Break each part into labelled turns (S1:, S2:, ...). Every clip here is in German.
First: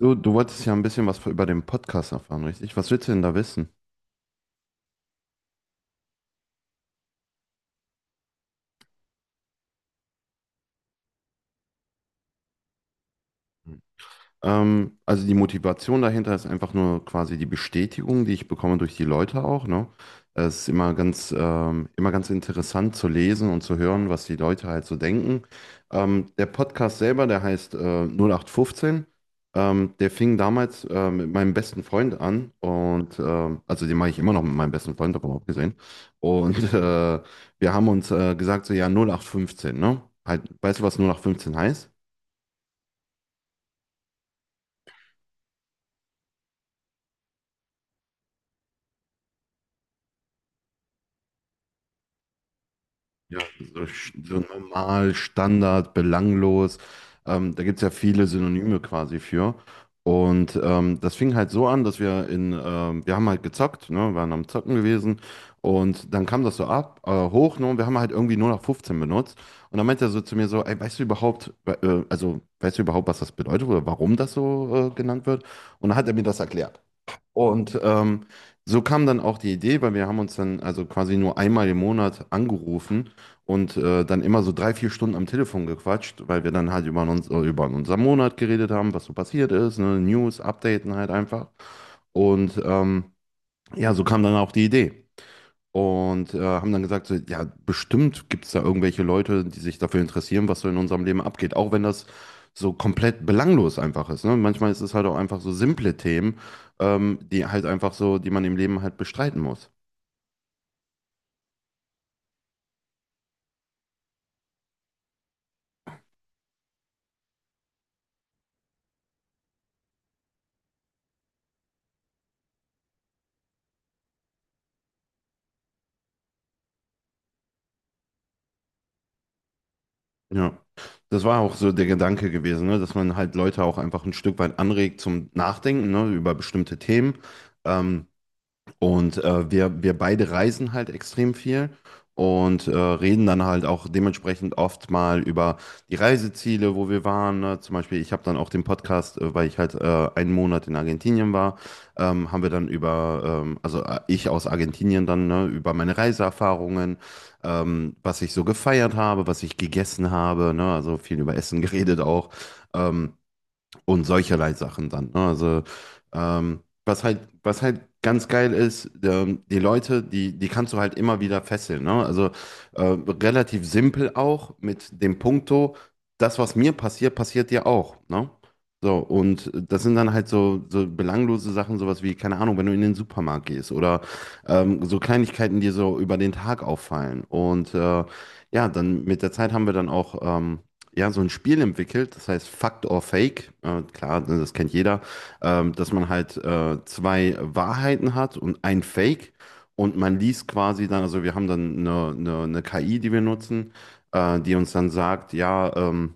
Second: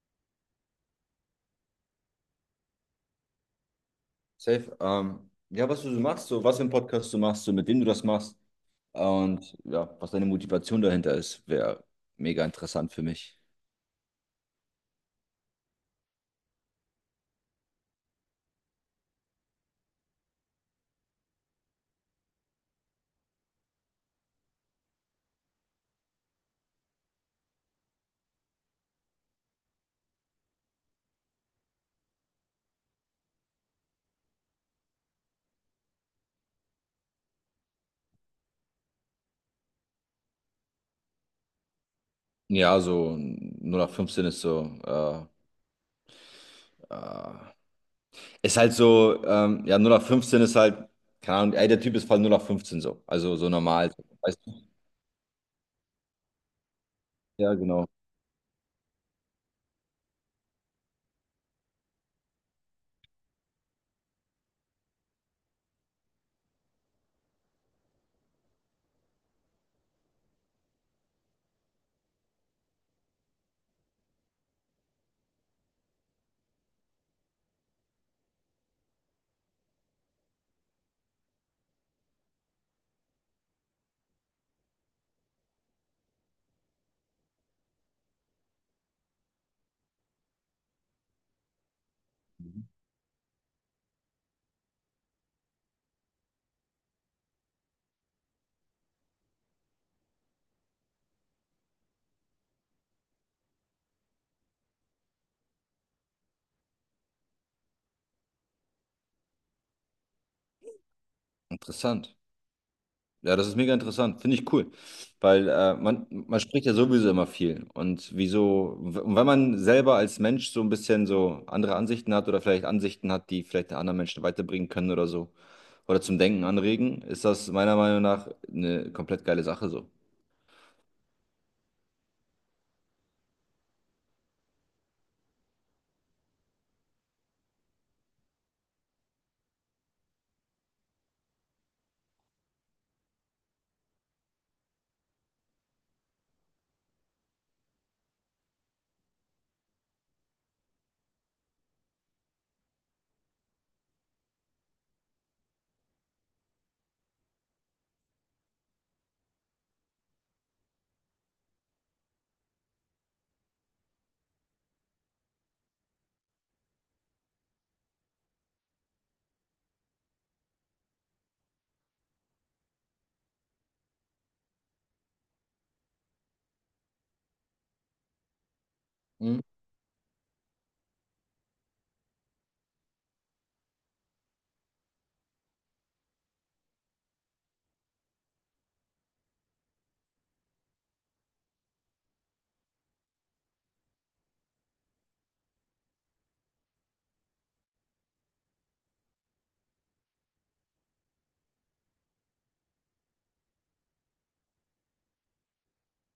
S1: Du wolltest ja ein bisschen was über den Podcast erfahren, richtig? Was willst du denn da wissen?
S2: Safe. Ja, was du so machst, so was für einen Podcast du machst, so mit wem du das machst und ja, was deine Motivation dahinter ist, wäre mega interessant für mich.
S1: Also die Motivation dahinter ist einfach nur quasi die Bestätigung, die ich bekomme durch die Leute auch, ne? Es ist immer ganz interessant zu lesen und zu hören, was die Leute halt so denken. Der Podcast selber, der heißt 0815. Der fing damals mit meinem besten Freund an und also den mache ich immer noch mit meinem besten Freund, aber auch gesehen. Und wir haben uns gesagt, so ja, 0815, ne? Halt, weißt du, was 0815 heißt?
S2: Ja, so null nach fünfzehn ist so, äh, ist halt so, ja, null nach fünfzehn ist halt, keine Ahnung, ey, der Typ ist voll null nach fünfzehn so, also
S1: Ja,
S2: so
S1: so,
S2: normal, so.
S1: so
S2: Weißt du?
S1: normal, Standard, belanglos.
S2: Ja,
S1: Da gibt es
S2: genau.
S1: ja viele Synonyme quasi für. Und das fing halt so an, dass wir haben halt gezockt, ne, waren am Zocken gewesen. Und dann kam das so hoch, ne, und wir haben halt irgendwie nur noch 15 benutzt. Und dann meinte er so zu mir so, ey, weißt du überhaupt, was das bedeutet oder warum das so genannt wird? Und dann hat er mir das erklärt. Und so kam dann auch die Idee, weil wir haben uns dann also quasi nur einmal im Monat angerufen und dann immer so 3, 4 Stunden am Telefon gequatscht, weil wir dann halt über unseren Monat geredet haben, was so passiert ist, ne? News, Updaten halt einfach. Und
S2: Mhm.
S1: ja, so kam dann auch die Idee. Und haben dann gesagt, so, ja, bestimmt gibt es da irgendwelche Leute, die sich dafür interessieren, was so in unserem Leben abgeht. Auch wenn das so komplett belanglos einfach ist. Ne? Manchmal ist es halt auch einfach so simple Themen, die halt einfach so, die man im Leben halt bestreiten muss.
S2: Interessant. Ja, das ist mega interessant. Finde ich cool. Weil man spricht ja sowieso immer viel. Und wieso, und wenn man selber als Mensch so ein bisschen so andere Ansichten hat oder vielleicht Ansichten hat, die vielleicht anderen Menschen weiterbringen können oder so, oder zum Denken anregen, ist das meiner Meinung nach eine komplett geile Sache so.
S1: Ja, das war auch so der Gedanke gewesen, ne? Dass man halt Leute auch einfach ein Stück weit anregt zum Nachdenken, ne? Über bestimmte Themen. Ähm, Und wir beide reisen halt extrem viel und reden dann halt auch dementsprechend oft mal über die Reiseziele, wo wir waren. Ne? Zum Beispiel, ich habe dann auch den Podcast, weil ich halt einen Monat in Argentinien war, haben wir dann über, ich aus Argentinien dann, ne, über meine Reiseerfahrungen, was ich so gefeiert habe, was ich gegessen habe, ne? Also viel über Essen geredet auch. Ähm, und solcherlei Sachen dann. Ne? Also was halt ganz geil ist, die Leute, die kannst du halt immer wieder fesseln. Ne? Also äh, relativ simpel auch mit dem Punkto, das, was mir passiert, passiert dir auch. Ne? So,
S2: Mhm.
S1: und das sind dann halt so, so belanglose Sachen, sowas wie, keine Ahnung, wenn du in den Supermarkt gehst oder so Kleinigkeiten, die so über den Tag auffallen. Und ja, dann mit der Zeit haben wir dann auch ja, so ein Spiel entwickelt, das heißt Fact or Fake. Klar, ne, das kennt jeder, dass man halt zwei Wahrheiten hat und ein Fake. Und man liest quasi dann, also wir haben dann eine KI, die wir nutzen, die uns dann sagt, ja, ähm,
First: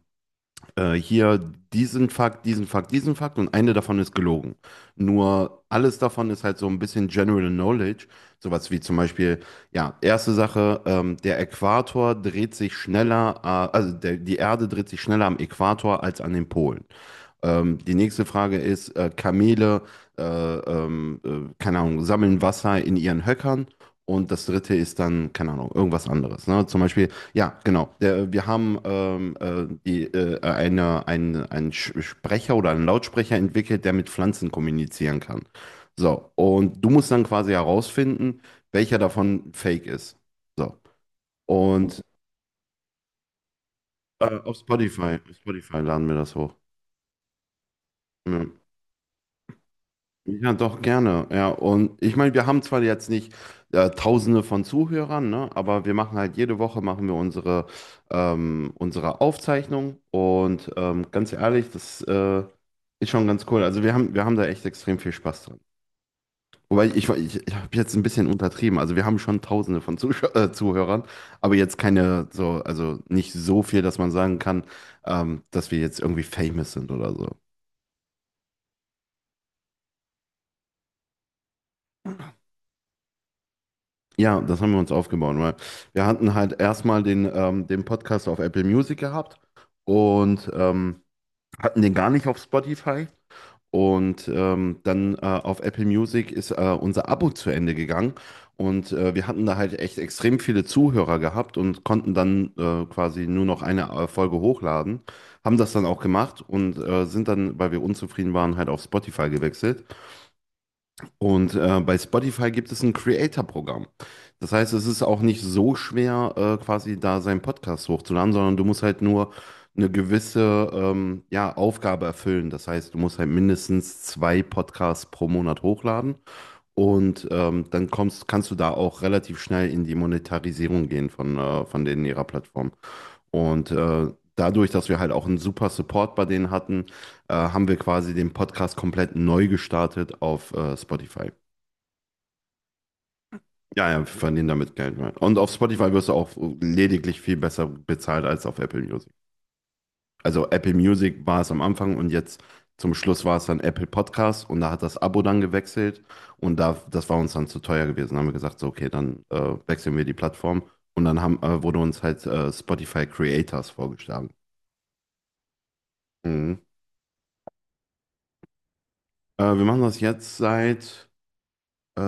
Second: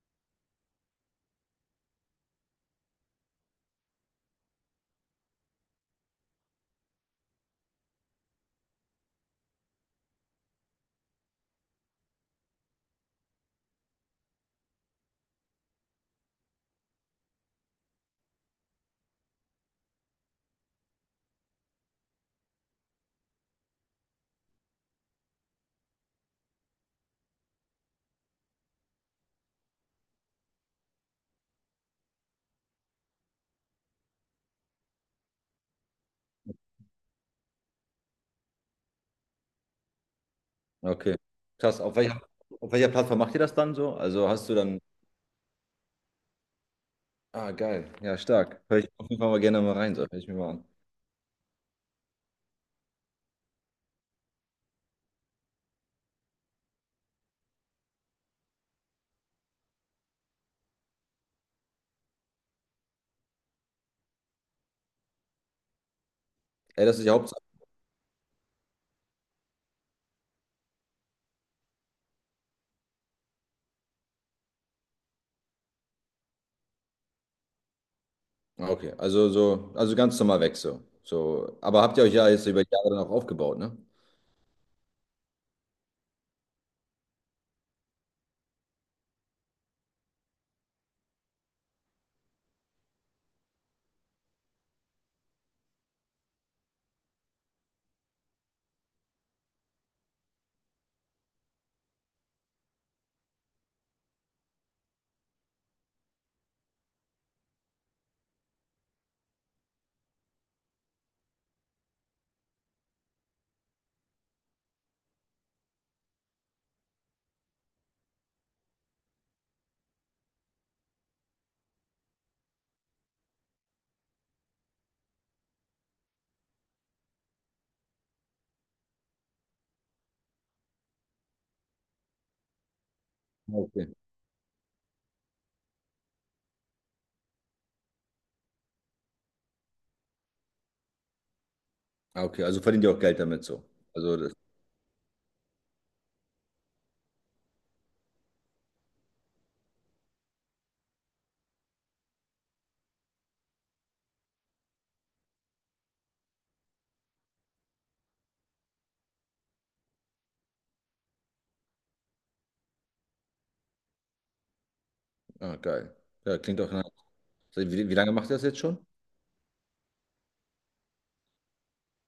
S1: äh, hier diesen Fakt, diesen Fakt, diesen Fakt und eine davon ist gelogen. Nur alles davon ist halt so ein bisschen General Knowledge. Sowas wie zum Beispiel, ja, erste Sache, der Äquator dreht sich schneller, die Erde dreht sich schneller am Äquator als an den Polen. Die nächste Frage ist, Kamele, keine Ahnung, sammeln Wasser in ihren Höckern. Und das dritte ist dann, keine Ahnung, irgendwas anderes. Ne? Zum Beispiel, ja, genau. Wir haben einen Sprecher oder einen Lautsprecher entwickelt, der mit Pflanzen kommunizieren kann. So, und du musst dann quasi herausfinden, welcher davon fake ist. So.
S2: Okay. Krass.
S1: Und
S2: Auf welcher Plattform macht ihr das dann so? Also hast du
S1: auf
S2: dann.
S1: Spotify, auf Spotify laden wir das hoch.
S2: Ah, geil. Ja,
S1: Ja.
S2: stark. Hör ich auf jeden Fall mal gerne mal rein, so. Hör ich mir mal
S1: Ja,
S2: an.
S1: doch, gerne. Ja, und ich meine, wir haben zwar jetzt nicht Tausende von Zuhörern, ne, aber wir machen halt jede Woche machen wir unsere Aufzeichnung und ganz ehrlich, das ist schon ganz cool. Also wir haben da echt extrem viel Spaß dran. Wobei
S2: Ey, das ist
S1: ich,
S2: die Hauptsache.
S1: ich, ich habe jetzt ein bisschen untertrieben. Also wir haben schon Tausende von Zusch Zuhörern, aber jetzt keine so, also nicht so viel, dass man sagen kann, dass wir jetzt irgendwie famous sind oder so.
S2: Ah, okay, also so, also ganz normal weg so. So, aber habt ihr euch ja jetzt über die Jahre dann auch aufgebaut, ne?
S1: Ja, das haben wir uns aufgebaut, weil wir hatten halt erstmal den Podcast auf Apple Music gehabt und hatten den gar nicht auf Spotify. Und dann auf Apple Music ist unser Abo zu Ende gegangen. Und wir hatten da halt echt extrem viele Zuhörer gehabt und konnten dann quasi nur noch eine Folge hochladen. Haben das dann auch gemacht und sind dann, weil wir unzufrieden waren, halt auf Spotify gewechselt. Und bei Spotify gibt es ein Creator-Programm. Das heißt, es ist auch nicht so schwer, quasi da seinen Podcast hochzuladen, sondern du musst halt nur eine gewisse ja, Aufgabe erfüllen. Das heißt, du musst halt mindestens zwei Podcasts pro Monat hochladen und dann kannst du da auch relativ schnell in die Monetarisierung gehen von denen ihrer Plattform.
S2: Ah,
S1: Und
S2: okay.
S1: dadurch, dass wir halt auch einen super Support bei denen hatten, haben wir quasi den Podcast komplett neu gestartet auf Spotify.
S2: Ah, okay, also verdient ihr auch Geld damit so.
S1: Ja, ja, wir
S2: Also das,
S1: verdienen damit Geld. Ja. Und auf Spotify wirst du auch lediglich viel besser bezahlt als auf Apple Music. Also Apple Music war es am Anfang und jetzt zum Schluss war es dann Apple Podcast und da hat das Abo dann gewechselt und da, das war uns dann zu teuer gewesen. Da haben wir gesagt, so, okay, dann wechseln wir die Plattform und dann wurde uns halt Spotify Creators vorgeschlagen.
S2: ah, geil. Ja, klingt
S1: Mhm.
S2: doch nice. Seit wie, wie lange macht ihr das jetzt schon?
S1: Wir machen das jetzt seit, äh,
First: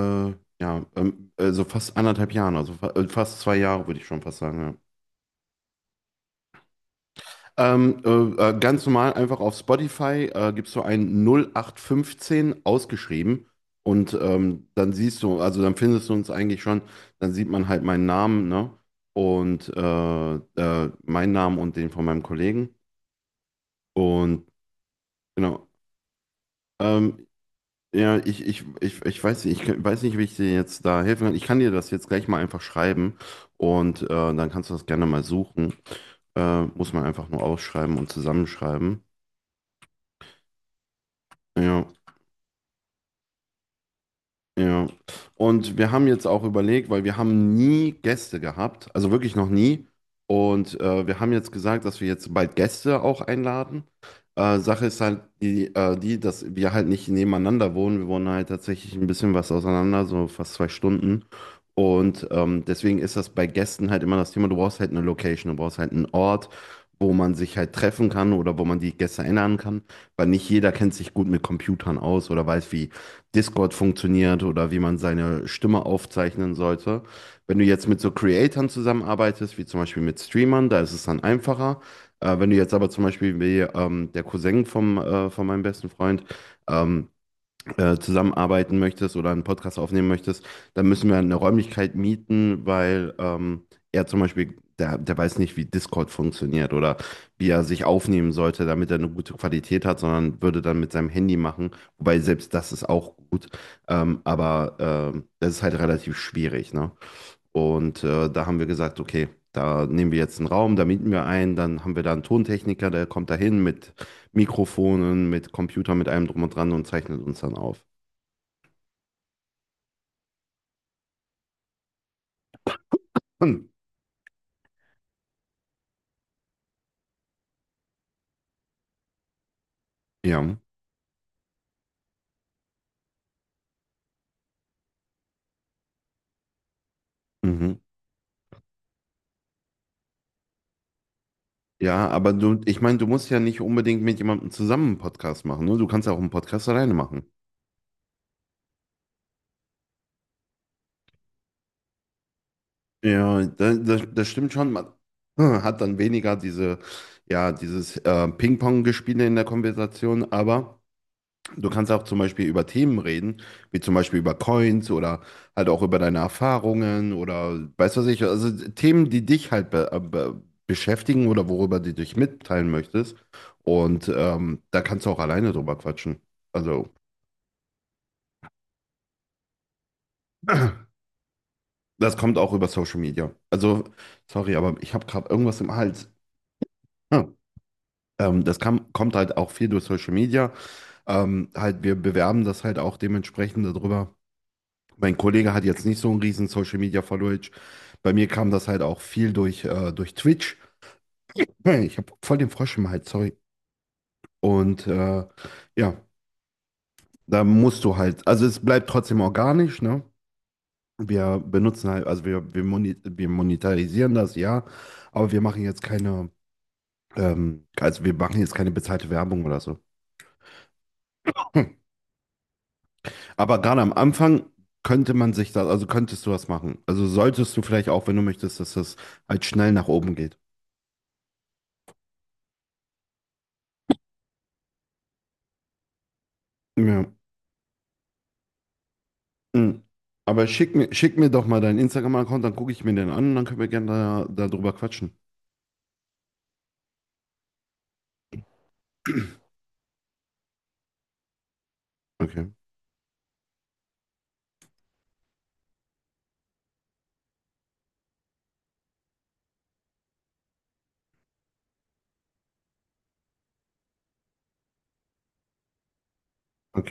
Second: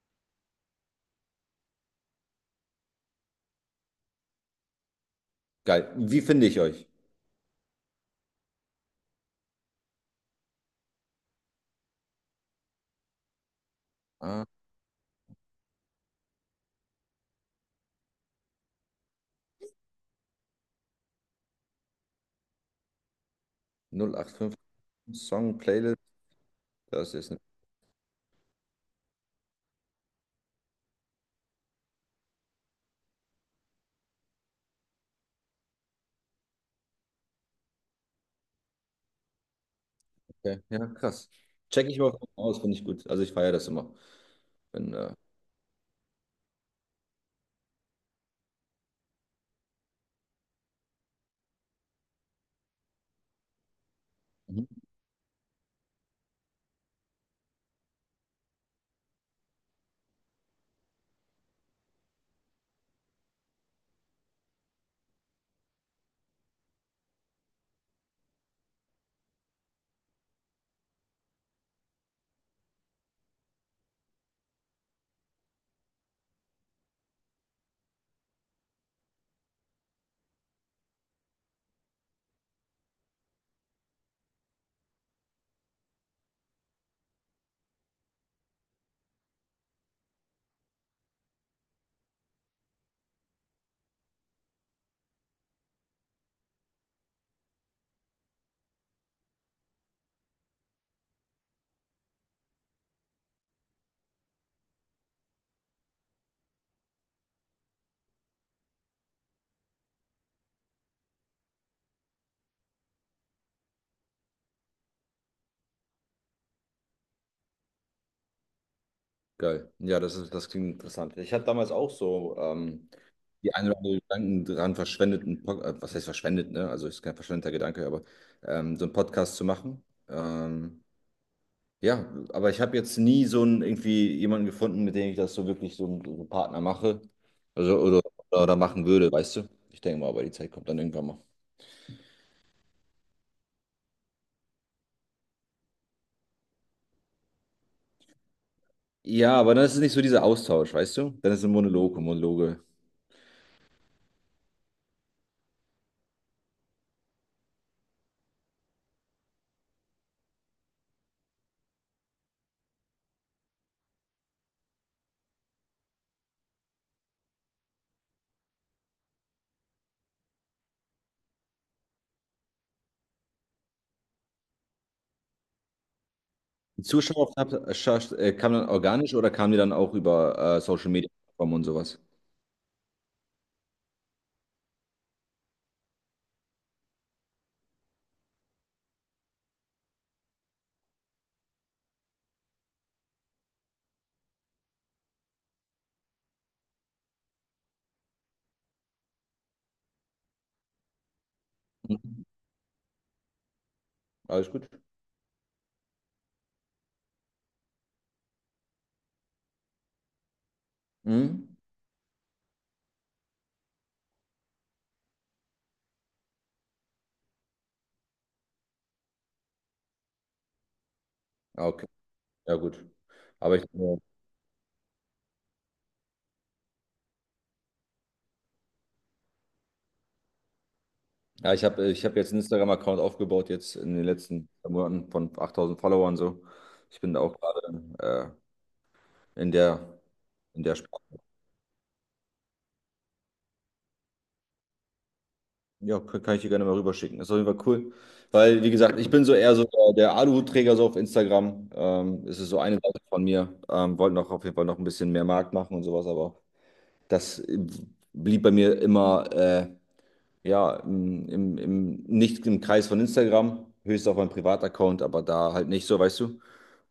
S1: ja, so fast anderthalb Jahren, also fa fast 2 Jahre, würde ich schon fast sagen, ja.
S2: Geil. Wie finde ich euch?
S1: Ganz normal einfach auf Spotify gibst du ein 0815 ausgeschrieben und
S2: Ah,
S1: dann siehst du, also dann findest du uns eigentlich schon, dann sieht man halt meinen Namen, ne? Und meinen Namen und den von meinem Kollegen. Und
S2: 085 Song
S1: genau.
S2: Playlist. Das
S1: Ähm,
S2: ist eine,
S1: ja, ich weiß nicht, weiß nicht, wie ich dir jetzt da helfen kann. Ich kann dir das jetzt gleich mal einfach schreiben und dann kannst du das gerne mal suchen. Muss man einfach nur ausschreiben und zusammenschreiben.
S2: okay. Ja, krass.
S1: Ja.
S2: Check ich mal aus, finde ich gut. Also ich feiere das immer.
S1: Ja,
S2: Wenn,
S1: und wir haben jetzt auch überlegt, weil wir haben nie Gäste gehabt, also wirklich noch nie. Und wir haben jetzt gesagt, dass wir jetzt bald Gäste auch einladen.
S2: mhm.
S1: Sache ist halt die, dass wir halt nicht nebeneinander wohnen. Wir wohnen halt tatsächlich ein bisschen was auseinander, so fast 2 Stunden. Und deswegen ist das bei Gästen halt immer das Thema, du brauchst halt eine Location, du brauchst halt einen Ort, wo man sich halt treffen kann oder wo man die Gäste einladen kann, weil nicht jeder kennt sich gut mit Computern aus oder weiß, wie Discord funktioniert oder wie man seine Stimme aufzeichnen sollte. Wenn du jetzt mit so Creatoren zusammenarbeitest, wie zum Beispiel mit Streamern, da ist es dann einfacher. Wenn du jetzt aber zum Beispiel wie der Cousin von meinem besten Freund, ähm, zusammenarbeiten möchtest oder einen Podcast aufnehmen möchtest, dann müssen wir eine Räumlichkeit mieten, weil er zum Beispiel, der weiß nicht, wie Discord funktioniert oder wie er sich aufnehmen sollte, damit er eine gute Qualität hat, sondern würde dann mit seinem Handy machen. Wobei selbst das ist auch gut, aber das ist halt relativ schwierig, ne? Und da haben wir gesagt, okay. Da nehmen wir jetzt einen Raum, da mieten wir einen, dann haben wir da einen Tontechniker, der kommt da hin mit Mikrofonen, mit Computer, mit allem drum und dran und zeichnet uns dann auf.
S2: Geil. Ja, das ist, das klingt interessant. Ich hatte damals auch so die
S1: Hm,
S2: ein oder andere Gedanken dran verschwendet, einen was heißt verschwendet, ne? Also ist kein verschwendeter Gedanke, aber so einen Podcast zu machen.
S1: Ja,
S2: Ähm, ja, aber ich habe jetzt nie so einen irgendwie jemanden gefunden, mit dem ich das so wirklich so einen Partner mache.
S1: mhm.
S2: Also oder machen würde, weißt du? Ich denke mal, aber die Zeit kommt dann irgendwann mal.
S1: Ja, aber du, ich meine, du musst ja nicht unbedingt mit jemandem zusammen einen Podcast machen, ne? Du kannst ja auch einen Podcast alleine machen.
S2: Ja, aber dann ist es nicht so dieser Austausch, weißt du? Dann ist es ein Monolog, und Monologe.
S1: Ja, das stimmt schon. Man hat dann weniger dieses Ping-Pong-Gespiele in der Konversation, aber. Du kannst auch zum Beispiel über Themen reden, wie zum Beispiel über Coins oder halt auch über deine Erfahrungen oder weißt du was ich, also Themen, die dich halt be be beschäftigen oder worüber du dich mitteilen möchtest. Und da kannst du auch alleine drüber quatschen.
S2: Die
S1: Also
S2: Zuschauer kam dann organisch oder kamen die dann auch über Social Media Plattformen und sowas?
S1: das kommt auch über Social Media. Also sorry, aber ich habe gerade irgendwas im Hals. Hm. Das kommt halt auch viel durch Social Media. Halt, wir bewerben das halt auch dementsprechend darüber. Mein Kollege hat jetzt nicht so einen riesen Social Media Followage. Bei mir kam das halt auch viel durch Twitch. Hey, ich habe
S2: Mhm.
S1: voll den Frosch im Hals, sorry.
S2: Alles gut.
S1: Und ja, da musst du halt, also es bleibt trotzdem organisch, ne? Wir
S2: Mhm.
S1: benutzen halt, also wir monetarisieren das, ja, aber wir machen jetzt keine, also wir machen jetzt keine bezahlte Werbung oder so.
S2: Ah,
S1: Hm.
S2: okay. Ja, gut. Aber
S1: Aber
S2: ich,
S1: gerade am Anfang könntest du das machen. Also solltest du vielleicht auch, wenn du möchtest, dass das halt schnell nach oben geht.
S2: ja, ich habe ich hab jetzt einen Instagram-Account aufgebaut, jetzt in den letzten Monaten von 8.000 Followern so. Ich bin
S1: Ja.
S2: da auch gerade in
S1: Mhm.
S2: der,
S1: Aber
S2: in
S1: schick
S2: der
S1: mir, schick
S2: Sprache.
S1: mir doch mal deinen Instagram-Account, dann gucke ich mir den an und dann können wir gerne da drüber quatschen.
S2: Ja, kann ich dir gerne mal rüberschicken. Ist auf jeden Fall cool. Weil, wie gesagt, ich bin so eher so der, der Aluhutträger so auf Instagram. Es
S1: Okay,
S2: ist so eine Seite von mir. Wollte noch auf jeden Fall noch ein bisschen mehr Markt machen und sowas, aber das blieb bei mir immer ja, im, im, im, nicht im Kreis von Instagram, höchstens auf meinem Privataccount, aber da halt nicht so, weißt du.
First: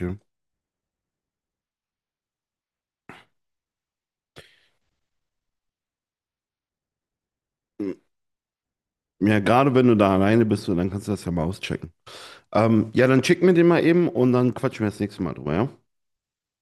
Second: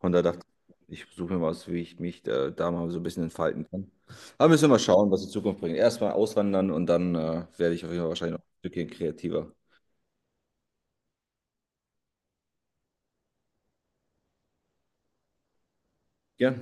S2: Und da dachte ich, ich suche mir was, wie ich mich da mal so ein bisschen entfalten kann. Aber müssen wir mal schauen, was die Zukunft bringt. Erstmal auswandern und dann werde ich auf
S1: Mhm.
S2: jeden Fall wahrscheinlich noch ein Stückchen
S1: Ja,
S2: kreativer.
S1: gerade wenn du da alleine bist, so, dann kannst du das ja mal auschecken. Ja, dann schick mir den mal eben und dann quatschen wir das nächste Mal drüber, ja?
S2: Ja.